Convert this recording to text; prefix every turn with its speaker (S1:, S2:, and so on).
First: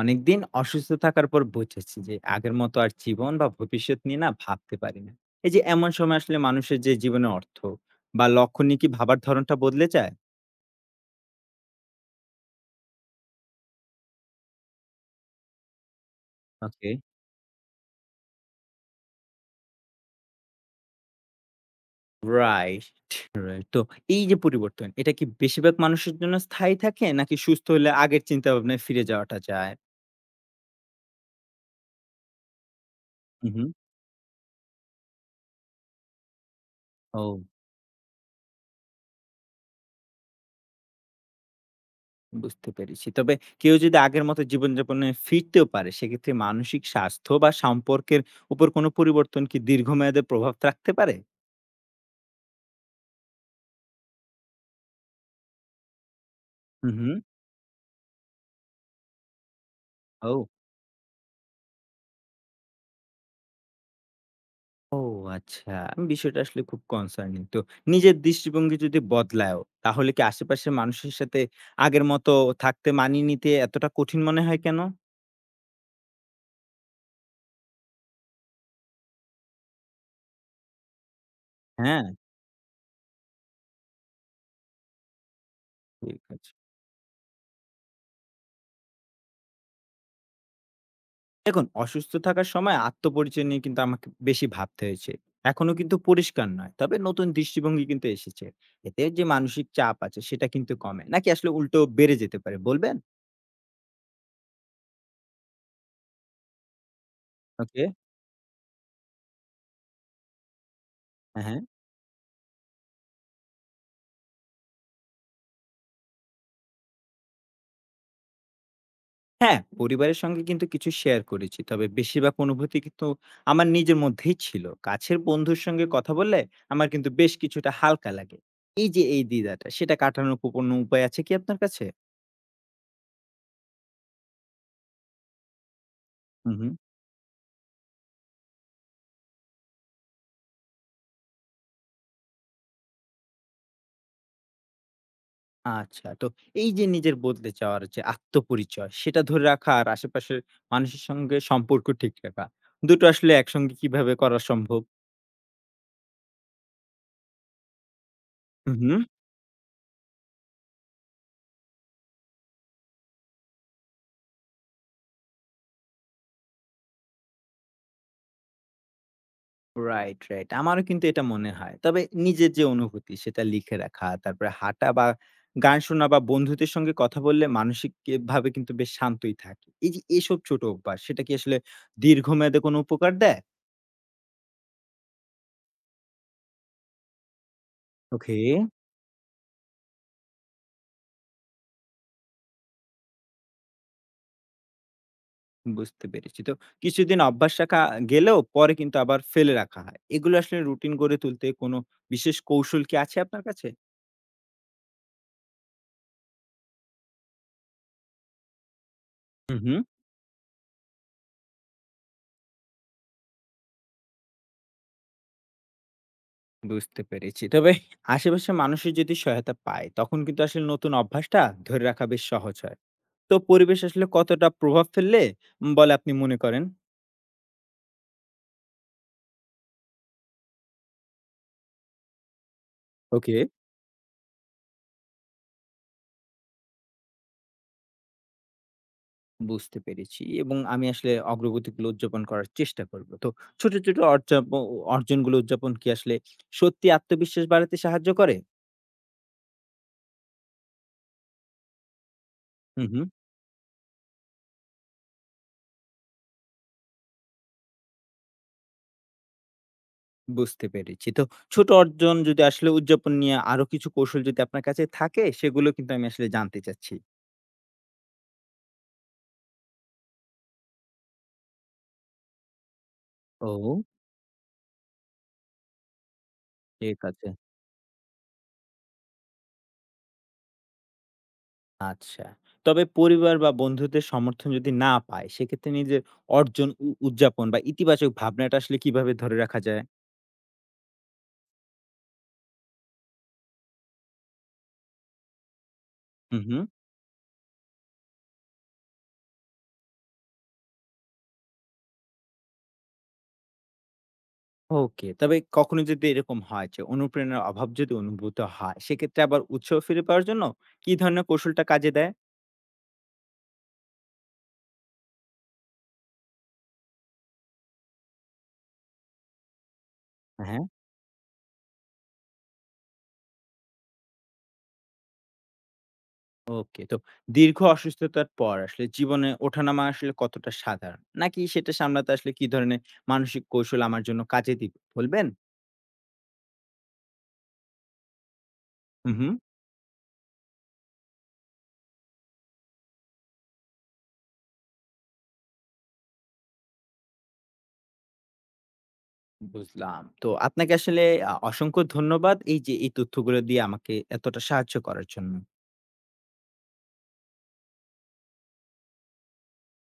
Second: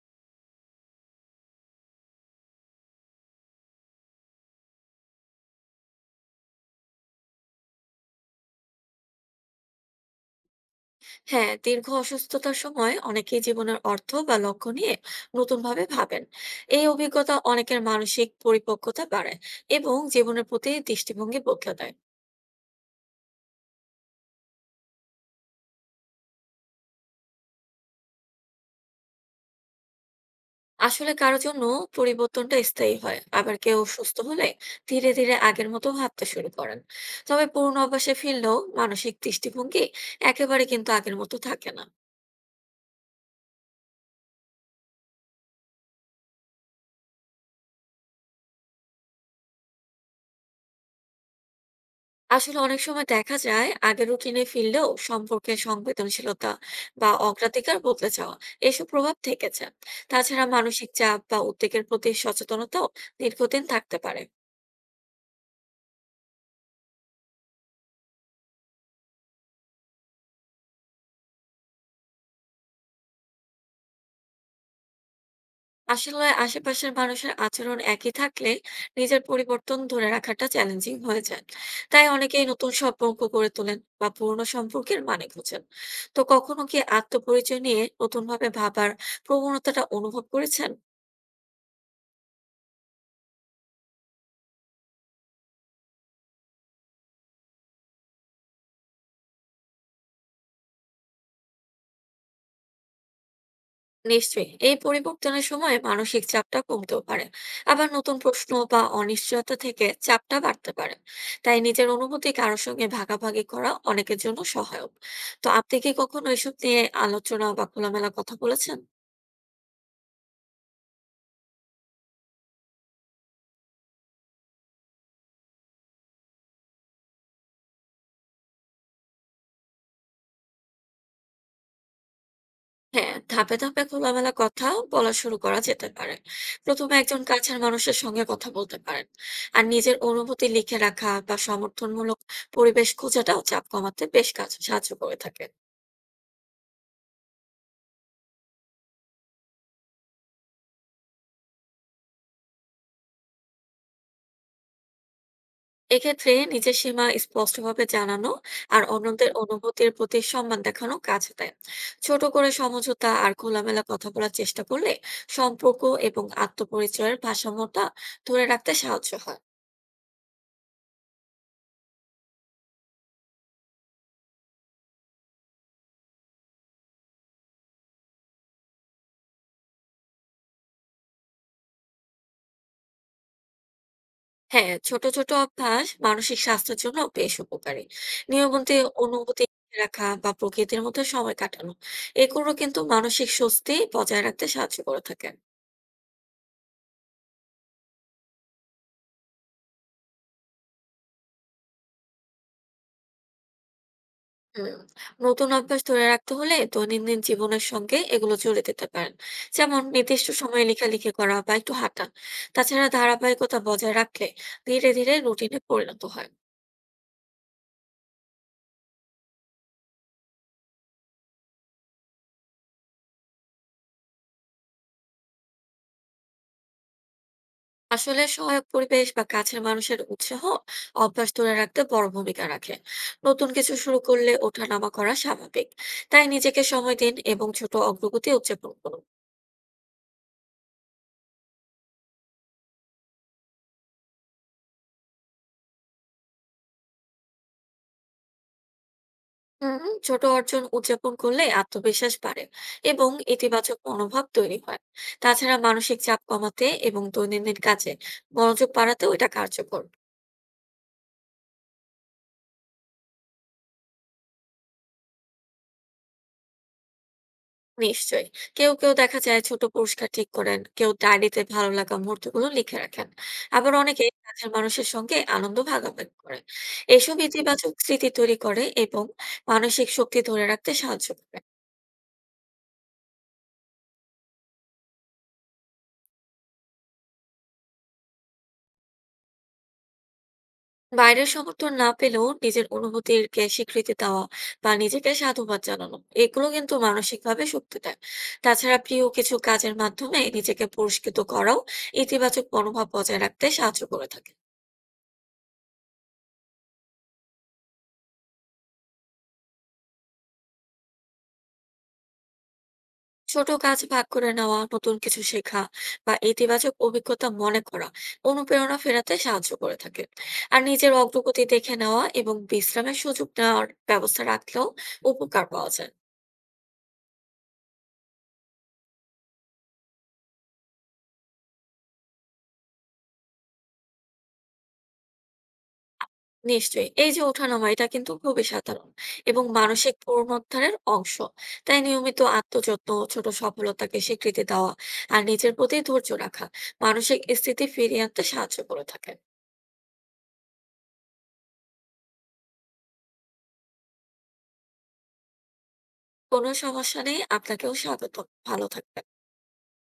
S1: অনেকদিন অসুস্থ থাকার পর বুঝেছি যে আগের মতো আর জীবন বা ভবিষ্যৎ নিয়ে না ভাবতে পারি না। এই যে এমন সময় আসলে মানুষের যে জীবনের অর্থ বা লক্ষ্য নিয়ে কি ভাবার ধরনটা বদলে যায়?
S2: হ্যাঁ, দীর্ঘ অসুস্থতার সময় অনেকেই জীবনের অর্থ বা লক্ষ্য নিয়ে নতুন ভাবে ভাবেন। এই
S1: ওকে।
S2: অভিজ্ঞতা অনেকের মানসিক পরিপক্কতা বাড়ায় এবং জীবনের প্রতি দৃষ্টিভঙ্গি বদলে দেয়।
S1: Right, right. তো এই যে পরিবর্তন, এটা কি বেশিরভাগ মানুষের জন্য স্থায়ী থাকে, নাকি সুস্থ হলে আগের চিন্তা ভাবনায় ফিরে যাওয়াটা যায়?
S2: আসলে কারো জন্য পরিবর্তনটা স্থায়ী হয়,
S1: হুম,
S2: আবার
S1: হুম।
S2: কেউ সুস্থ হলে ধীরে ধীরে আগের মতো ভাবতে শুরু করেন।
S1: ও।
S2: তবে পুরনো অভ্যাসে ফিরলেও মানসিক দৃষ্টিভঙ্গি একেবারে কিন্তু আগের মতো থাকে না।
S1: বুঝতে পেরেছি। তবে কেউ যদি আগের মতো জীবনযাপনে ফিরতেও পারে, সেক্ষেত্রে মানসিক স্বাস্থ্য বা সম্পর্কের উপর কোনো পরিবর্তন কি দীর্ঘমেয়াদে প্রভাব রাখতে পারে?
S2: আসলে অনেক সময় দেখা যায় আগের রুটিনে ফিরলেও সম্পর্কের সংবেদনশীলতা
S1: হুম,
S2: বা
S1: হুম।
S2: অগ্রাধিকার বদলে যাওয়া, এসব প্রভাব থেকেছে। তাছাড়া
S1: ও,
S2: মানসিক চাপ বা উদ্বেগের প্রতি সচেতনতাও দীর্ঘদিন থাকতে পারে।
S1: ও। আচ্ছা। আমি বিষয়টা আসলে খুব কনসার্নিং। তো নিজের দৃষ্টিভঙ্গি যদি বদলায়ও, তাহলে কি আশেপাশের মানুষের সাথে আগের মতো থাকতে মানিয়ে নিতে এতটা কঠিন মনে হয় কেন?
S2: আসলে আশেপাশের মানুষের আচরণ একই থাকলে নিজের পরিবর্তন ধরে রাখাটা চ্যালেঞ্জিং হয়ে যায়।
S1: হ্যাঁ,
S2: তাই অনেকেই নতুন সম্পর্ক গড়ে তোলেন বা পুরনো সম্পর্কের মানে খোঁজেন। তো
S1: ঠিক আছে।
S2: কখনো কি আত্মপরিচয় নিয়ে নতুন ভাবে ভাবার প্রবণতাটা অনুভব করেছেন?
S1: দেখুন, অসুস্থ থাকার সময় আত্মপরিচয় নিয়ে কিন্তু আমাকে বেশি ভাবতে হয়েছে। এখনো কিন্তু পরিষ্কার নয়। তবে নতুন দৃষ্টিভঙ্গি কিন্তু এসেছে। এতে যে মানসিক চাপ আছে সেটা কিন্তু কমে, নাকি আসলে উল্টো বেড়ে যেতে পারে বলবেন?
S2: নিশ্চয়ই এই পরিবর্তনের সময় মানসিক চাপটা কমতেও পারে,
S1: ওকে।
S2: আবার নতুন প্রশ্ন বা অনিশ্চয়তা থেকে চাপটা বাড়তে পারে।
S1: হ্যাঁ,
S2: তাই
S1: হ্যাঁ।
S2: নিজের অনুভূতি কারোর সঙ্গে ভাগাভাগি করা অনেকের জন্য সহায়ক। তো আপনি কি কখনো এসব নিয়ে আলোচনা বা খোলামেলা কথা বলেছেন?
S1: হ্যাঁ, পরিবারের সঙ্গে কিন্তু কিছু শেয়ার করেছি। তবে বেশিরভাগ অনুভূতি কিন্তু আমার নিজের মধ্যেই ছিল। কাছের বন্ধুর সঙ্গে কথা বললে আমার কিন্তু বেশ কিছুটা হালকা লাগে। এই যে এই দ্বিধাটা, সেটা কাটানোর কোনো উপায় আছে কি আপনার কাছে?
S2: হ্যাঁ, ধাপে ধাপে খোলামেলা কথা বলা শুরু করা যেতে পারে।
S1: হুম, হুম।
S2: প্রথমে একজন কাছের মানুষের সঙ্গে কথা বলতে পারেন। আর নিজের অনুভূতি লিখে রাখা বা সমর্থনমূলক পরিবেশ খোঁজাটাও চাপ কমাতে বেশ কাজ সাহায্য করে থাকে।
S1: আচ্ছা। তো এই যে নিজের বদলে যাওয়ার যে আত্মপরিচয়, সেটা ধরে রাখা আর আশেপাশের মানুষের সঙ্গে সম্পর্ক ঠিক রাখা, দুটো আসলে একসঙ্গে কিভাবে করা সম্ভব?
S2: এক্ষেত্রে নিজের সীমা স্পষ্টভাবে জানানো
S1: হুম,
S2: আর
S1: হুম।
S2: অন্যদের অনুভূতির প্রতি সম্মান দেখানো কাজে দেয়। ছোট করে সমঝোতা আর খোলামেলা কথা বলার চেষ্টা করলে সম্পর্ক এবং আত্মপরিচয়ের ভারসাম্যটা ধরে রাখতে সাহায্য হয়।
S1: Right, right. আমারও কিন্তু এটা মনে হয়। তবে নিজের যে অনুভূতি সেটা লিখে রাখা, তারপরে হাঁটা বা গান শোনা বা বন্ধুদের সঙ্গে কথা বললে মানসিক কে ভাবে কিন্তু বেশ শান্তই থাকি। এই যে এসব ছোট অভ্যাস, সেটা কি আসলে দীর্ঘমেয়াদে কোনো উপকার দেয়?
S2: হ্যাঁ, ছোট ছোট অভ্যাস মানসিক স্বাস্থ্যের জন্য বেশ উপকারী।
S1: ওকে,
S2: নিয়মিত অনুভূতি রাখা বা প্রকৃতির মধ্যে সময় কাটানো, এগুলো কিন্তু মানসিক স্বস্তি বজায় রাখতে সাহায্য করে থাকে।
S1: বুঝতে পেরেছি। তো কিছুদিন অভ্যাস রাখা গেলেও পরে কিন্তু আবার ফেলে রাখা হয়। এগুলো আসলে রুটিন গড়ে তুলতে কোনো বিশেষ কৌশল কি আছে আপনার কাছে?
S2: হুম, নতুন অভ্যাস ধরে রাখতে হলে দৈনন্দিন জীবনের সঙ্গে এগুলো জুড়ে দিতে পারেন।
S1: হুম, হুম।
S2: যেমন নির্দিষ্ট সময়ে লেখালেখি করা বা একটু হাঁটা। তাছাড়া ধারাবাহিকতা বজায় রাখলে ধীরে ধীরে রুটিনে পরিণত হয়।
S1: বুঝতে পেরেছি। তবে আশেপাশের মানুষের যদি সহায়তা পায় তখন কিন্তু আসলে নতুন অভ্যাসটা ধরে রাখা বেশ সহজ হয়। তো পরিবেশ আসলে কতটা প্রভাব ফেললে বলে আপনি মনে করেন?
S2: আসলে সহায়ক পরিবেশ বা কাছের মানুষের উৎসাহ অভ্যাস ধরে রাখতে বড় ভূমিকা রাখে।
S1: ওকে।
S2: নতুন কিছু শুরু করলে ওঠানামা করা স্বাভাবিক। তাই নিজেকে সময় দিন এবং ছোট অগ্রগতি উদযাপন করুন।
S1: বুঝতে পেরেছি এবং আমি আসলে অগ্রগতিগুলো উদযাপন করার চেষ্টা করব। তো ছোট, ছোট অর্জাপ অ অর্জনগুলো উদযাপন কি আসলে সত্যি আত্মবিশ্বাস বাড়াতে সাহায্য করে?
S2: হুম ছোট অর্জন উদযাপন করলে আত্মবিশ্বাস বাড়ে
S1: হুম, হুম।
S2: এবং ইতিবাচক মনোভাব তৈরি হয়। তাছাড়া মানসিক চাপ কমাতে এবং দৈনন্দিন কাজে মনোযোগ বাড়াতেও এটা কার্যকর।
S1: বুঝতে পেরেছি। তো ছোট অর্জন যদি আসলে উদযাপন নিয়ে আরো কিছু কৌশল যদি আপনার কাছে থাকে, সেগুলো কিন্তু আমি আসলে জানতে চাচ্ছি।
S2: নিশ্চয়ই কেউ কেউ দেখা যায় ছোট পুরস্কার ঠিক করেন, কেউ ডায়েরিতে ভালো লাগা মুহূর্তগুলো লিখে রাখেন। আবার
S1: ও!
S2: অনেকে কাছের মানুষের সঙ্গে আনন্দ ভাগাভাগি করে।
S1: ঠিক
S2: এসব
S1: আছে।
S2: ইতিবাচক স্মৃতি তৈরি করে এবং মানসিক শক্তি ধরে রাখতে সাহায্য করে।
S1: আচ্ছা। তবে পরিবার বা বন্ধুদের সমর্থন যদি না পায়, সেক্ষেত্রে নিজের অর্জন উদযাপন বা ইতিবাচক ভাবনাটা আসলে কিভাবে ধরে রাখা যায়?
S2: বাইরের সমর্থন না পেলেও নিজের অনুভূতিকে স্বীকৃতি দেওয়া বা নিজেকে সাধুবাদ জানানো,
S1: হুম,
S2: এগুলো
S1: হুম।
S2: কিন্তু মানসিকভাবে শক্তি দেয়। তাছাড়া প্রিয় কিছু কাজের মাধ্যমে নিজেকে পুরস্কৃত করাও ইতিবাচক মনোভাব বজায় রাখতে সাহায্য করে থাকে।
S1: ওকে। তবে কখনো যদি এরকম হয় যে অনুপ্রেরণার অভাব যদি অনুভূত হয়, সেক্ষেত্রে আবার উৎসাহ ফিরে পাওয়ার জন্য কি ধরনের কৌশলটা কাজে দেয়?
S2: ছোট কাজ ভাগ করে নেওয়া, নতুন কিছু শেখা বা ইতিবাচক অভিজ্ঞতা মনে করা অনুপ্রেরণা ফেরাতে সাহায্য করে থাকে। আর
S1: হ্যাঁ।
S2: নিজের অগ্রগতি দেখে নেওয়া এবং বিশ্রামের সুযোগ নেওয়ার ব্যবস্থা রাখলেও উপকার পাওয়া যায়।
S1: ওকে। তো দীর্ঘ অসুস্থতার পর আসলে জীবনে ওঠানামা আসলে কতটা সাধারণ? নাকি সেটা সামলাতে আসলে কি ধরনের মানসিক কৌশল আমার জন্য কাজে দিবে বলবেন?
S2: নিশ্চয়ই এই যে ওঠানামা, এটা কিন্তু খুবই সাধারণ
S1: হুম, হুম।
S2: এবং মানসিক পুনরুদ্ধারের অংশ। তাই নিয়মিত আত্মযত্ন, ছোট সফলতাকে স্বীকৃতি দেওয়া আর নিজের প্রতি ধৈর্য রাখা মানসিক স্থিতি ফিরিয়ে আনতে সাহায্য করে থাকে।
S1: বুঝলাম। তো আপনাকে আসলে অসংখ্য ধন্যবাদ এই যে এই তথ্যগুলো দিয়ে আমাকে এতটা সাহায্য করার জন্য।
S2: কোনো সমস্যা নেই, আপনাকেও স্বাগত। ভালো থাকবেন।